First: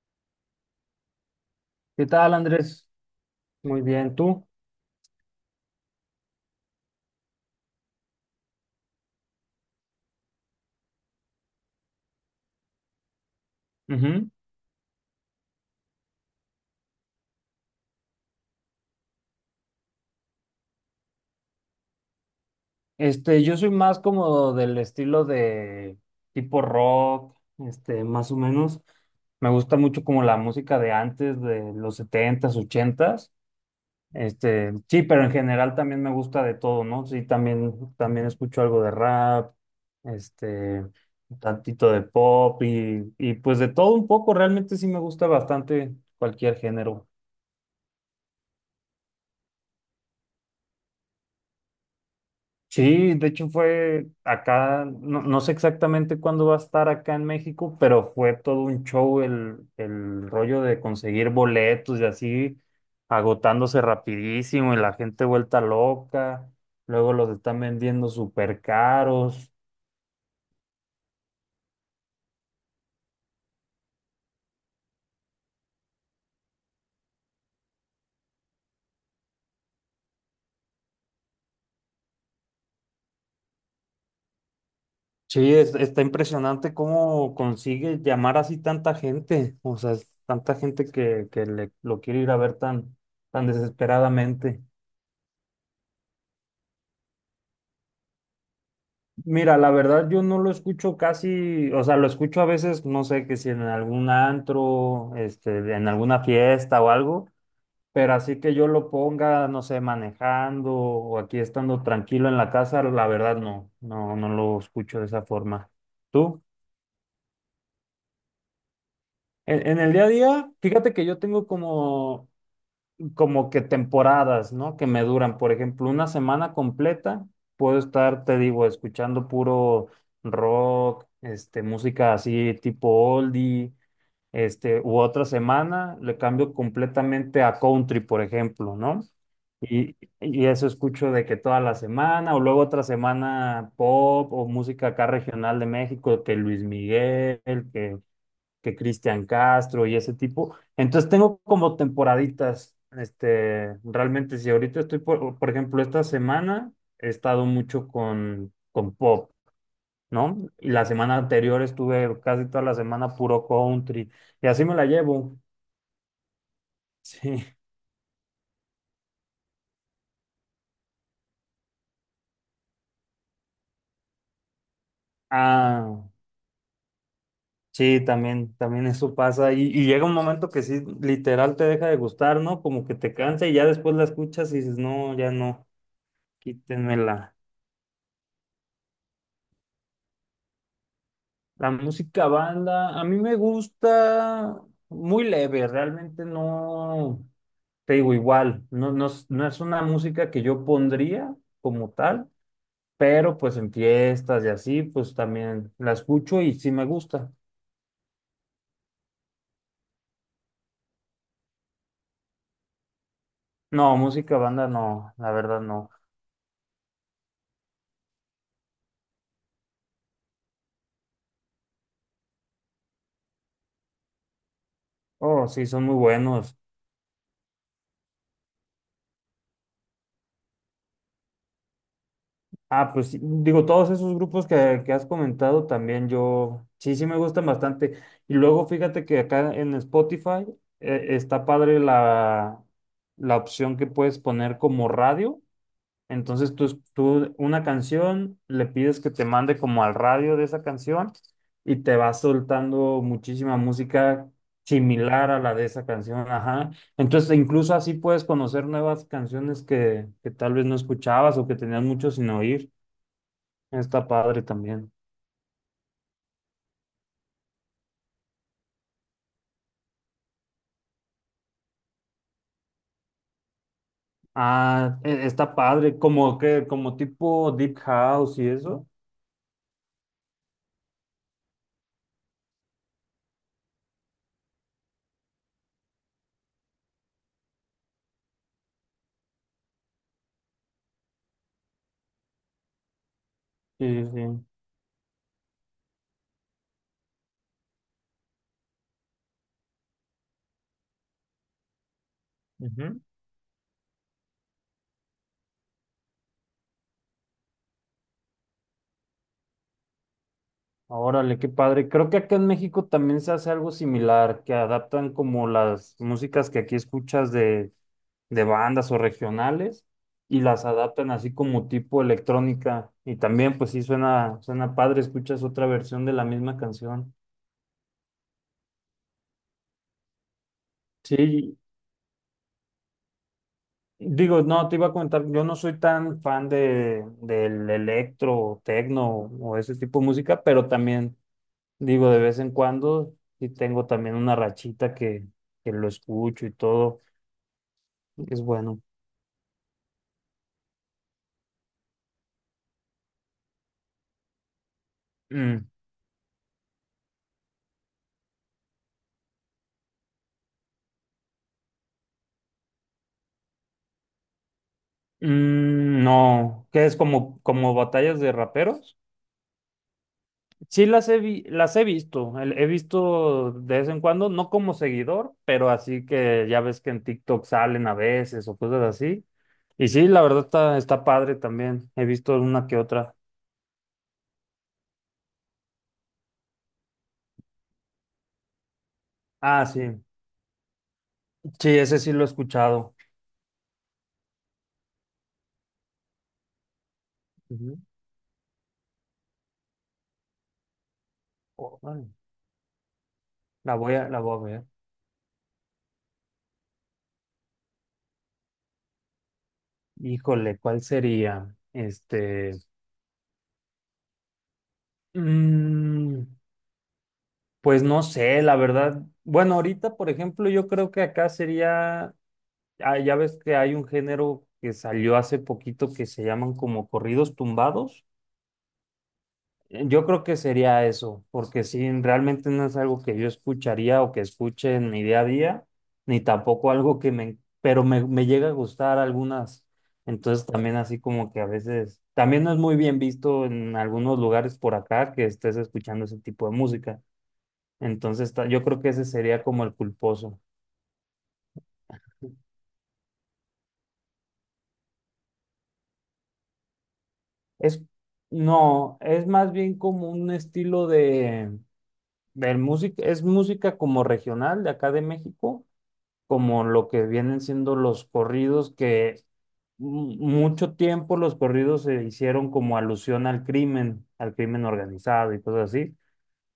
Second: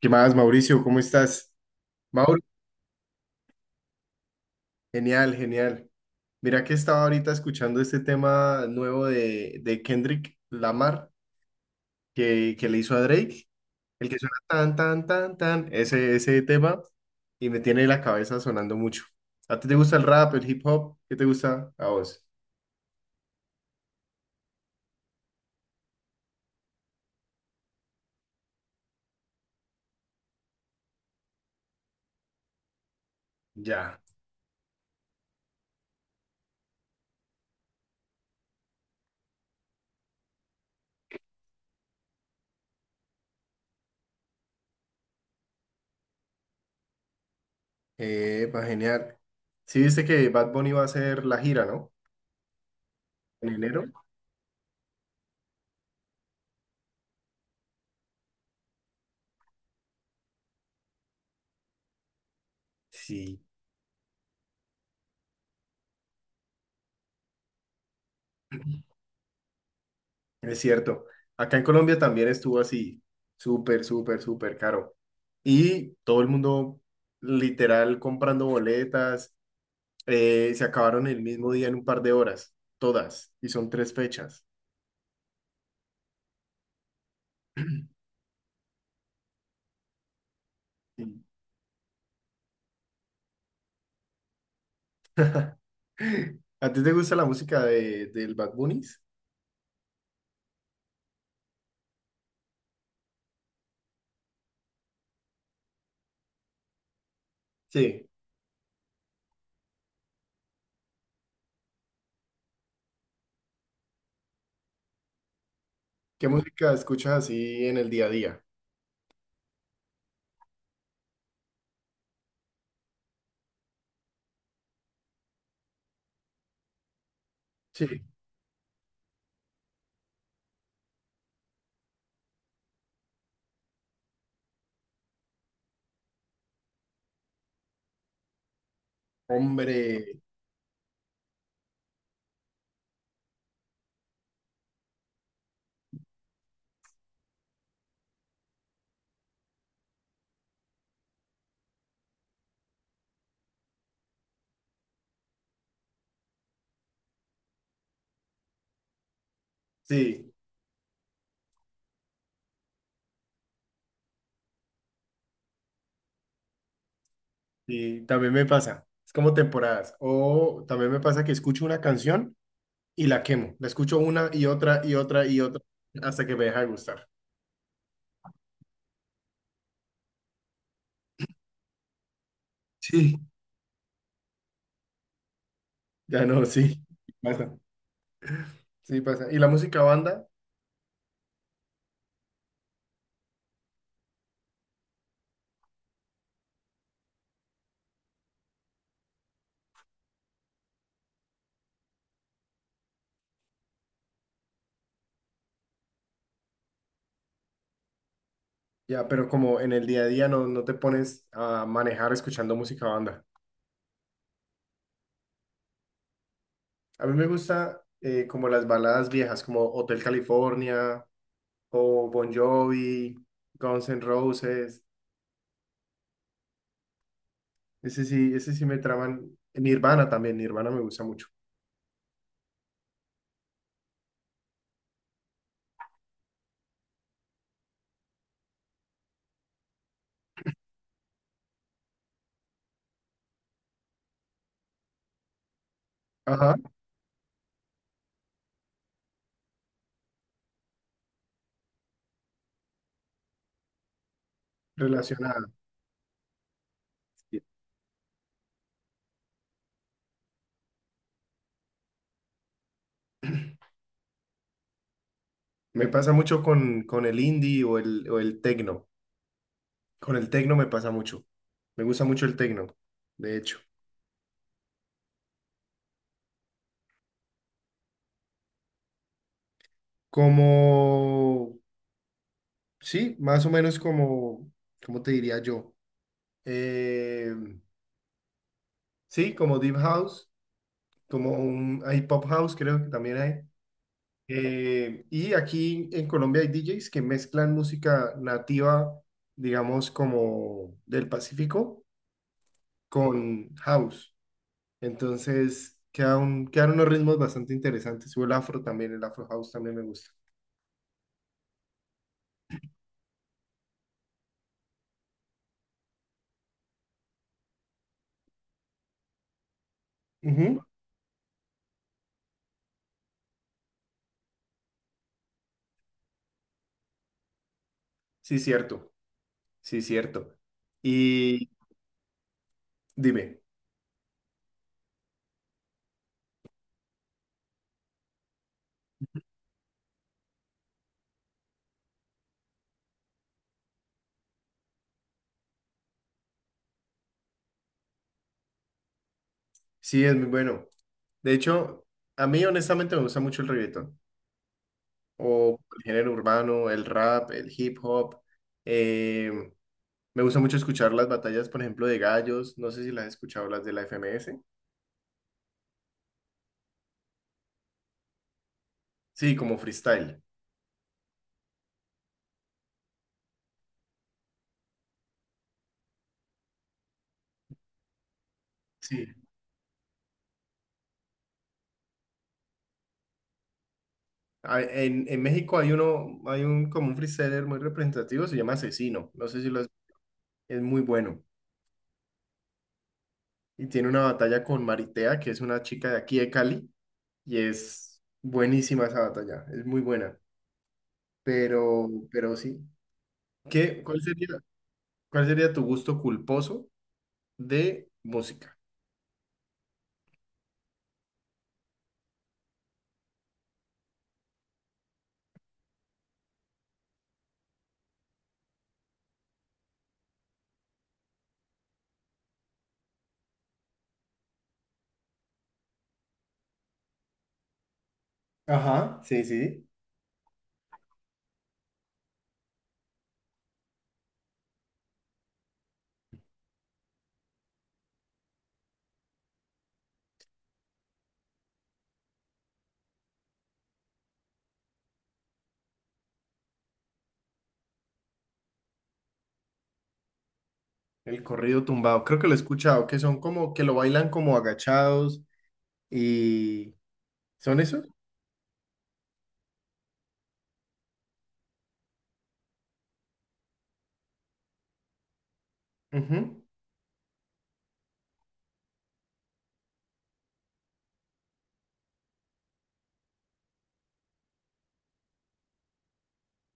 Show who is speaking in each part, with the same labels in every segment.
Speaker 1: ¿Qué más, Mauricio? ¿Cómo estás?
Speaker 2: ¿Qué tal,
Speaker 1: Mauro,
Speaker 2: Andrés? Muy bien, ¿tú?
Speaker 1: genial, genial. Mira que estaba ahorita escuchando este tema nuevo de Kendrick Lamar que le hizo a Drake, el que
Speaker 2: Ujú.
Speaker 1: suena tan, tan, tan, tan, ese tema, y me tiene la cabeza sonando mucho. ¿A ti te gusta el rap, el hip hop? ¿Qué te gusta a vos?
Speaker 2: Yo soy más como del estilo de tipo rock, más o menos. Me gusta mucho como la música de antes, de los setentas, ochentas.
Speaker 1: Ya,
Speaker 2: Este, sí, pero en general también me gusta de todo, ¿no? Sí, también escucho algo de rap, este, un tantito de pop y pues de todo un poco. Realmente sí me gusta bastante cualquier género.
Speaker 1: genial. Sí, viste que Bad Bunny va a hacer la gira, ¿no?
Speaker 2: Sí, de hecho
Speaker 1: En enero.
Speaker 2: fue acá, no, no sé exactamente cuándo va a estar acá en México, pero fue todo un show el rollo de conseguir boletos y así,
Speaker 1: Sí.
Speaker 2: agotándose rapidísimo y la gente vuelta loca, luego los están vendiendo súper caros.
Speaker 1: Es cierto. Acá en Colombia también estuvo así, súper, súper, súper caro. Y todo el mundo literal comprando boletas, se acabaron el mismo día en un par de horas, todas, y son tres fechas.
Speaker 2: Sí, está impresionante cómo consigue llamar así tanta gente, o sea, es tanta gente
Speaker 1: Sí.
Speaker 2: que, lo quiere ir a ver tan desesperadamente.
Speaker 1: ¿A ti te gusta la música del Bad Bunnies?
Speaker 2: Mira, la verdad yo no lo escucho casi, o sea, lo escucho a veces, no sé, que si en algún antro, en alguna fiesta o algo,
Speaker 1: Sí.
Speaker 2: pero así que yo lo ponga, no sé, manejando o aquí estando tranquilo en la casa, la verdad no, no lo escucho de esa forma.
Speaker 1: ¿Qué
Speaker 2: ¿Tú?
Speaker 1: música escuchas así en el día a día?
Speaker 2: En el día a día, fíjate que yo tengo como como que temporadas, ¿no? Que me duran, por ejemplo, una semana completa, puedo
Speaker 1: Sí.
Speaker 2: estar, te digo, escuchando puro rock, música así tipo oldie, u otra semana le cambio completamente a country, por ejemplo, ¿no?
Speaker 1: Hombre,
Speaker 2: Y eso escucho de que toda la semana, o luego otra semana pop o música acá regional de México, que Luis Miguel, que que Cristian Castro y ese tipo. Entonces tengo como temporaditas, realmente si ahorita estoy, por ejemplo, esta semana he estado mucho con pop,
Speaker 1: sí,
Speaker 2: ¿no? Y la semana anterior estuve casi toda la semana puro country y así me la llevo. Sí.
Speaker 1: sí, también me pasa. Es como temporadas. O también me pasa que escucho una canción y la quemo. La escucho una y otra y otra y otra
Speaker 2: Ah,
Speaker 1: hasta que me deja de gustar.
Speaker 2: sí, también eso pasa y llega un momento que sí, literal te deja de gustar, ¿no? Como que te
Speaker 1: Sí.
Speaker 2: cansa y ya después la escuchas y dices, no, ya no,
Speaker 1: Ya no, sí.
Speaker 2: quítenmela.
Speaker 1: Pasa. Sí, pasa. Y la música banda,
Speaker 2: La música banda, a mí me gusta muy leve, realmente no, te digo igual, no, es no es una música que yo pondría como tal, pero pues en fiestas y así, pues también la escucho y sí me gusta.
Speaker 1: ya, pero como en el día a día no, no te pones a manejar escuchando música banda.
Speaker 2: No, música banda no, la verdad no.
Speaker 1: A mí me gusta como las baladas viejas, como Hotel California o Bon Jovi, Guns N' Roses.
Speaker 2: Oh, sí, son muy buenos.
Speaker 1: Ese sí me traman. Nirvana también, Nirvana me gusta mucho.
Speaker 2: Ah, pues sí, digo, todos esos grupos que has comentado también yo, sí, sí me gustan bastante. Y luego fíjate que acá en Spotify está padre la opción que puedes poner como radio. Entonces
Speaker 1: Ajá,
Speaker 2: tú una canción, le pides que te mande como al radio de esa canción y te va soltando muchísima música similar a
Speaker 1: relacionada.
Speaker 2: la de esa canción. Ajá. Entonces, incluso así puedes conocer nuevas canciones que tal vez no escuchabas o que tenías mucho sin oír. Está padre también.
Speaker 1: Me pasa mucho con el indie o el techno. Con el tecno me pasa mucho. Me gusta mucho el tecno, de hecho.
Speaker 2: Ah, está padre, como tipo Deep House y eso.
Speaker 1: Como, sí, más o menos como, ¿cómo te diría yo? Eh, sí, como Deep House, como un, hay Pop House, creo que también hay.
Speaker 2: Sí, sí.
Speaker 1: Y aquí en Colombia hay DJs que mezclan música nativa, digamos, como del Pacífico,
Speaker 2: Ujú.
Speaker 1: con house. Entonces, quedan unos ritmos bastante interesantes. O el afro también, el afro house también me gusta.
Speaker 2: Órale, qué padre. Creo que acá en México también se hace algo similar, que adaptan como las músicas que aquí escuchas de bandas o regionales y
Speaker 1: Ujú.
Speaker 2: las adaptan así como tipo electrónica. Y también, pues sí, suena padre, escuchas otra versión de la misma canción.
Speaker 1: Sí, cierto, sí, cierto. Y
Speaker 2: Sí,
Speaker 1: dime,
Speaker 2: digo, no, te iba a comentar, yo no soy tan fan del electro, tecno o ese tipo de música, pero también, digo, de vez en cuando, y tengo también una rachita que lo escucho y todo, que es bueno.
Speaker 1: sí, es muy bueno. De hecho, a mí honestamente me gusta mucho el reggaetón, o
Speaker 2: Mm,
Speaker 1: el género urbano, el rap, el hip hop. Eh, Me gusta mucho escuchar las batallas, por ejemplo, de gallos, no sé si las has escuchado, las de la FMS.
Speaker 2: mm, no, que es como, como batallas de raperos.
Speaker 1: Sí, como freestyle.
Speaker 2: Sí las he visto, he visto de vez en cuando, no como seguidor, pero así que ya ves que en TikTok salen a veces o cosas
Speaker 1: Sí.
Speaker 2: así. Y sí, la verdad está padre también. He visto una que otra.
Speaker 1: Ah, en México hay uno, hay un como un freestyler muy representativo, se llama Asesino, no sé si lo
Speaker 2: Ah,
Speaker 1: has-
Speaker 2: sí.
Speaker 1: es muy bueno.
Speaker 2: Sí, ese sí lo he escuchado.
Speaker 1: Y tiene una batalla con Maritea, que es una chica de aquí de Cali. Y
Speaker 2: Ujú.
Speaker 1: es buenísima esa batalla, es muy buena. Pero,
Speaker 2: Órale,
Speaker 1: pero sí. ¿Qué, cuál
Speaker 2: La
Speaker 1: sería,
Speaker 2: voy a ver.
Speaker 1: ¿cuál sería tu gusto culposo de música?
Speaker 2: Híjole, ¿cuál sería? Mm, pues no sé, la verdad. Bueno, ahorita, por ejemplo, yo creo que acá sería, ah, ya ves que hay un género que salió hace poquito que se llaman como corridos tumbados.
Speaker 1: Ajá, sí, sí.
Speaker 2: Yo creo que sería eso, porque sí, realmente no es algo que yo escucharía o que escuche en mi día a día, ni tampoco algo que me, me llega a gustar algunas. Entonces también así como que a veces, también no es muy bien visto en algunos lugares por acá que estés escuchando ese tipo de música. Entonces yo creo que ese sería como el culposo.
Speaker 1: El corrido tumbado. Creo que lo he escuchado, que son como que lo bailan como agachados y... ¿Son
Speaker 2: Es,
Speaker 1: esos?
Speaker 2: no, es más bien como un estilo de música, es música como regional de acá de México
Speaker 1: Ujú,
Speaker 2: como lo que vienen siendo los corridos, que mucho tiempo los corridos se hicieron como alusión al crimen organizado y cosas así.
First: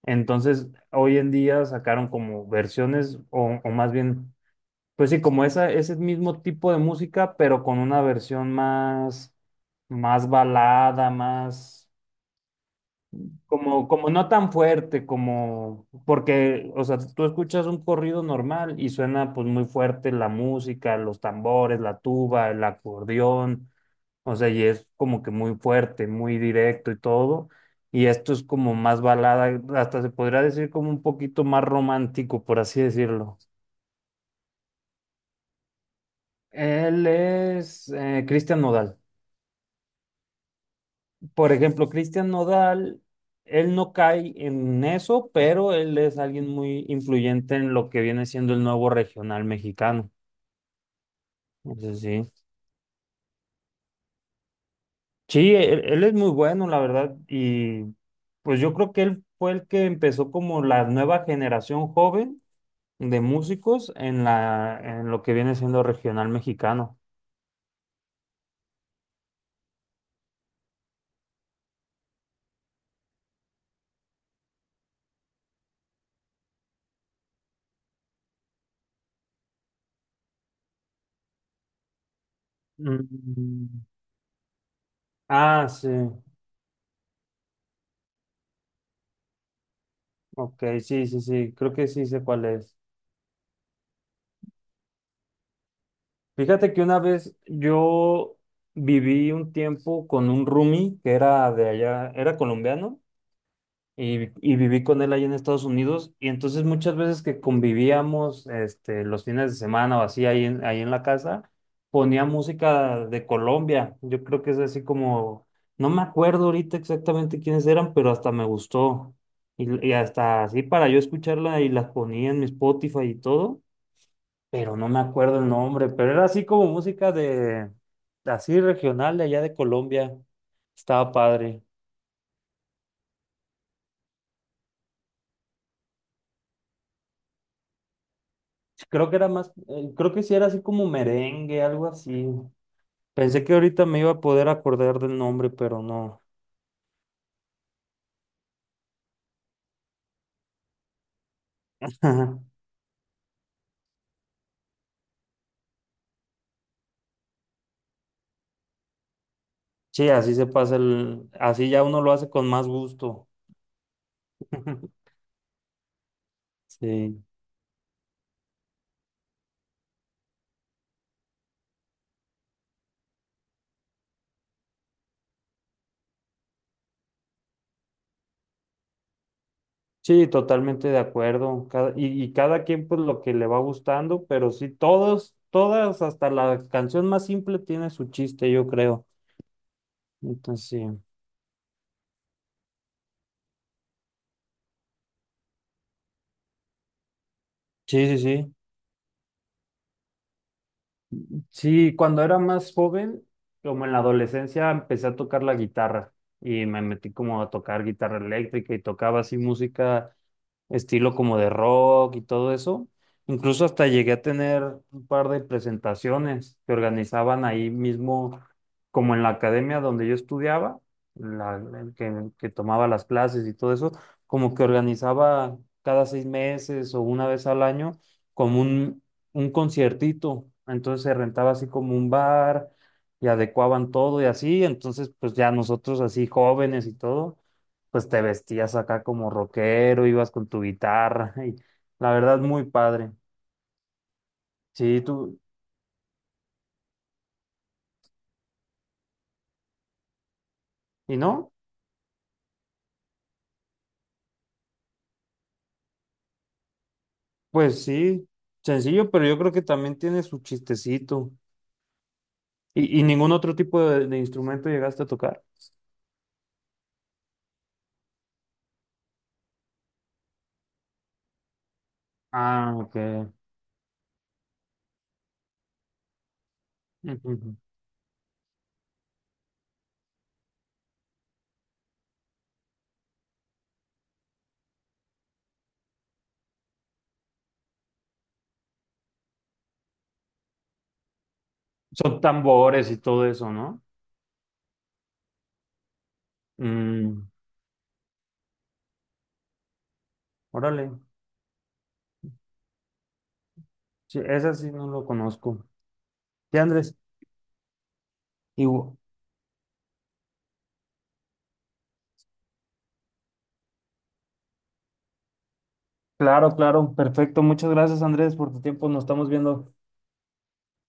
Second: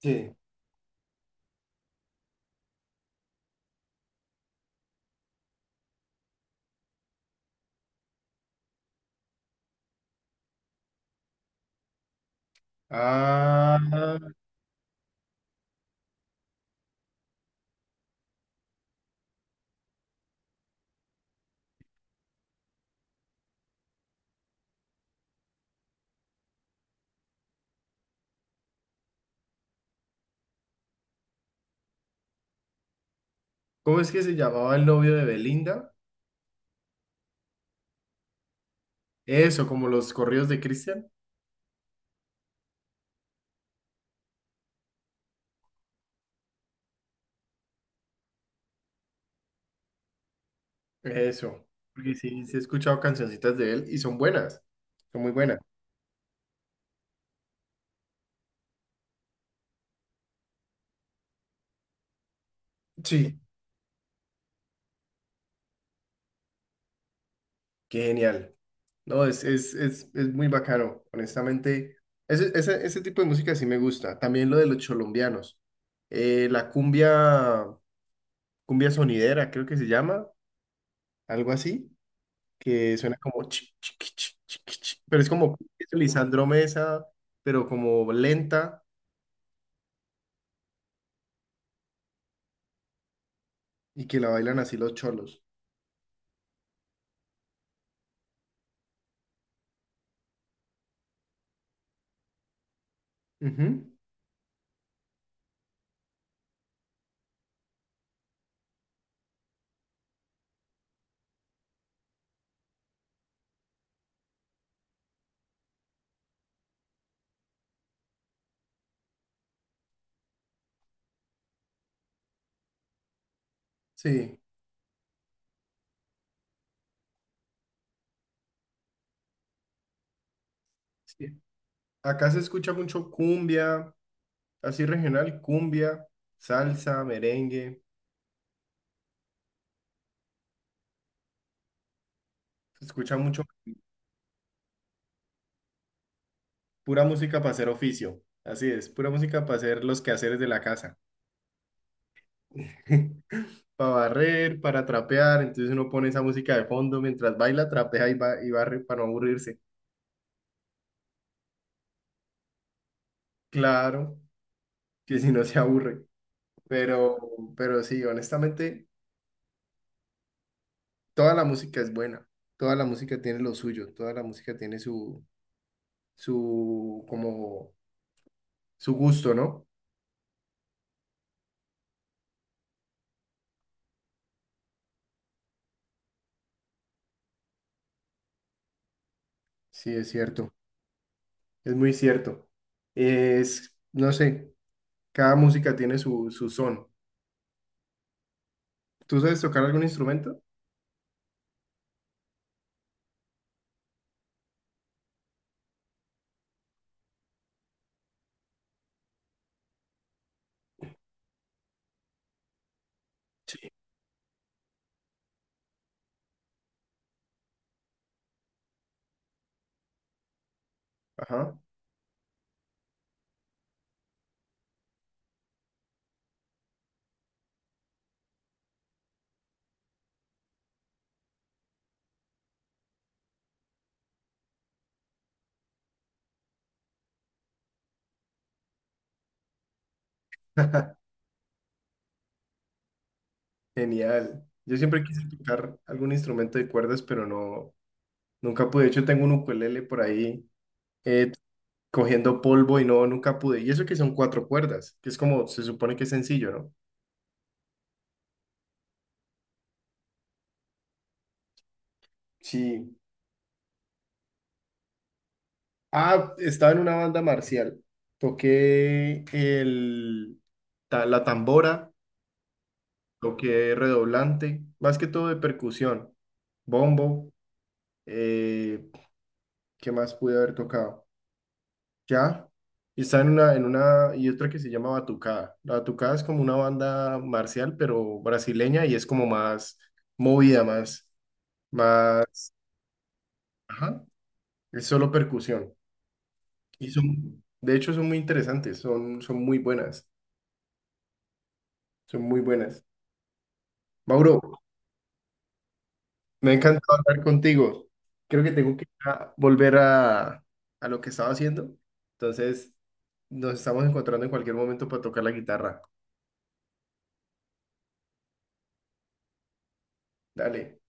Speaker 1: Sí.
Speaker 2: Entonces, hoy en día sacaron como versiones, o más bien, pues sí, como ese mismo tipo de música, pero con una versión más, más balada, más.
Speaker 1: Ah,
Speaker 2: Como no tan fuerte, como, porque, o sea, tú escuchas un corrido normal y suena pues muy fuerte la música, los tambores, la tuba, el acordeón, o sea, y es como que muy fuerte, muy directo y todo. Y esto es como más balada, hasta se podría decir como un poquito más romántico, por así decirlo.
Speaker 1: ¿cómo es que se llamaba el novio de Belinda?
Speaker 2: Él es Cristian Nodal.
Speaker 1: Eso, como los corridos de Cristian.
Speaker 2: Por ejemplo, Cristian Nodal, él no cae en eso, pero él es alguien muy influyente en lo que viene siendo el nuevo regional mexicano.
Speaker 1: Eso.
Speaker 2: Entonces,
Speaker 1: Porque
Speaker 2: sí.
Speaker 1: sí, sí he escuchado cancioncitas de él y son buenas, son muy
Speaker 2: Sí,
Speaker 1: buenas.
Speaker 2: él es muy bueno, la verdad, y pues yo creo que él fue el que empezó como la nueva generación joven de
Speaker 1: Sí.
Speaker 2: músicos en en lo que viene siendo regional mexicano.
Speaker 1: Qué genial. No, es muy bacano, honestamente. Ese tipo de música sí me gusta. También lo de los cholombianos. La cumbia, cumbia sonidera, creo que se llama, algo así, que suena como chi,
Speaker 2: Mm.
Speaker 1: chi, chi, chi, chi, chi, chi, pero es como
Speaker 2: Ah, sí.
Speaker 1: es Lisandro Mesa, pero como lenta
Speaker 2: Ok, sí, sí, sí. Creo que sí sé cuál es.
Speaker 1: y que la bailan así los cholos.
Speaker 2: Fíjate que una vez yo viví un tiempo con un roomie que era de allá, era colombiano
Speaker 1: Ujú,
Speaker 2: y viví con él allá en Estados Unidos y entonces muchas veces que convivíamos los fines de semana o así ahí en la casa, ponía música de Colombia. Yo creo que es así como, no me acuerdo ahorita exactamente quiénes eran, pero hasta me gustó y hasta así para yo escucharla y las ponía en mi Spotify y todo
Speaker 1: Sí,
Speaker 2: pero no me acuerdo el nombre, pero era así como música así regional de allá de Colombia. Estaba
Speaker 1: sí.
Speaker 2: padre.
Speaker 1: Acá se escucha mucho cumbia, así regional, cumbia, salsa, merengue.
Speaker 2: Creo que era más, creo que sí era así como merengue, algo así.
Speaker 1: Se escucha mucho.
Speaker 2: Pensé que ahorita me iba a poder acordar del nombre, pero no.
Speaker 1: Pura música para hacer oficio. Así es, pura música para hacer los quehaceres de la casa. Para barrer, para trapear. Entonces uno pone esa música de fondo mientras baila, trapea y, y barre para no aburrirse.
Speaker 2: Sí, así se pasa así ya uno lo hace con más gusto.
Speaker 1: Claro, que si no se aburre. Pero,
Speaker 2: Sí,
Speaker 1: pero sí, honestamente, toda la música es buena. Toda la música tiene lo suyo. Toda la música tiene su, como, su gusto, ¿no?
Speaker 2: sí, totalmente de acuerdo. Y cada quien pues lo que le va gustando, pero sí, todos, todas, hasta la canción más simple tiene su chiste, yo creo.
Speaker 1: Sí, es cierto.
Speaker 2: Entonces,
Speaker 1: Es muy cierto. Es, no sé, cada música tiene su, su son.
Speaker 2: sí, sí, sí. Sí,
Speaker 1: ¿Tú sabes tocar algún instrumento?
Speaker 2: sí, cuando era más joven, como en la adolescencia, empecé a tocar la guitarra y me metí como a tocar guitarra eléctrica y tocaba así música estilo como de rock y todo eso. Incluso hasta llegué a tener un par de presentaciones que organizaban ahí mismo, como en la academia donde yo estudiaba,
Speaker 1: Ajá.
Speaker 2: la, que tomaba las clases y todo eso, como que organizaba cada 6 meses o una vez al año como un conciertito, entonces se rentaba así como un bar y adecuaban todo y así, entonces pues ya nosotros así jóvenes y todo, pues te vestías acá como rockero, ibas con tu guitarra y la verdad muy padre.
Speaker 1: Genial. Yo
Speaker 2: Sí,
Speaker 1: siempre quise
Speaker 2: tú,
Speaker 1: tocar algún instrumento de cuerdas, pero no, nunca pude. De hecho, tengo un ukulele por ahí
Speaker 2: y
Speaker 1: eh,
Speaker 2: No,
Speaker 1: cogiendo polvo y no, nunca pude. Y eso que son cuatro cuerdas, que es como, se supone que es sencillo, ¿no?
Speaker 2: pues sí, sencillo, pero yo creo que también tiene su chistecito.
Speaker 1: Sí.
Speaker 2: ¿Y ningún otro tipo de instrumento llegaste a tocar?
Speaker 1: Ah, estaba en una banda marcial. Toqué el, la tambora,
Speaker 2: Ah, ok.
Speaker 1: toqué redoblante, más que todo de percusión, bombo.
Speaker 2: Ujú.
Speaker 1: eh, ¿Qué más pude haber tocado? Ya. Y está en una y otra que se llama Batucada. La Batucada es como una banda marcial, pero brasileña, y es como más movida,
Speaker 2: Son
Speaker 1: más,
Speaker 2: tambores y todo eso, ¿no?
Speaker 1: ajá, es solo percusión. Y
Speaker 2: Mm,
Speaker 1: son, de hecho, son muy interesantes, son, son muy buenas,
Speaker 2: órale.
Speaker 1: son muy buenas.
Speaker 2: Sí,
Speaker 1: Mauro,
Speaker 2: esa sí no lo conozco.
Speaker 1: me ha
Speaker 2: Sí, Andrés,
Speaker 1: encantado hablar contigo. Creo que
Speaker 2: y,
Speaker 1: tengo que volver a lo que estaba haciendo. Entonces, nos estamos encontrando en cualquier momento para tocar la guitarra.
Speaker 2: claro, claro, perfecto. Muchas gracias, Andrés, por tu tiempo. Nos estamos viendo.
Speaker 1: Dale.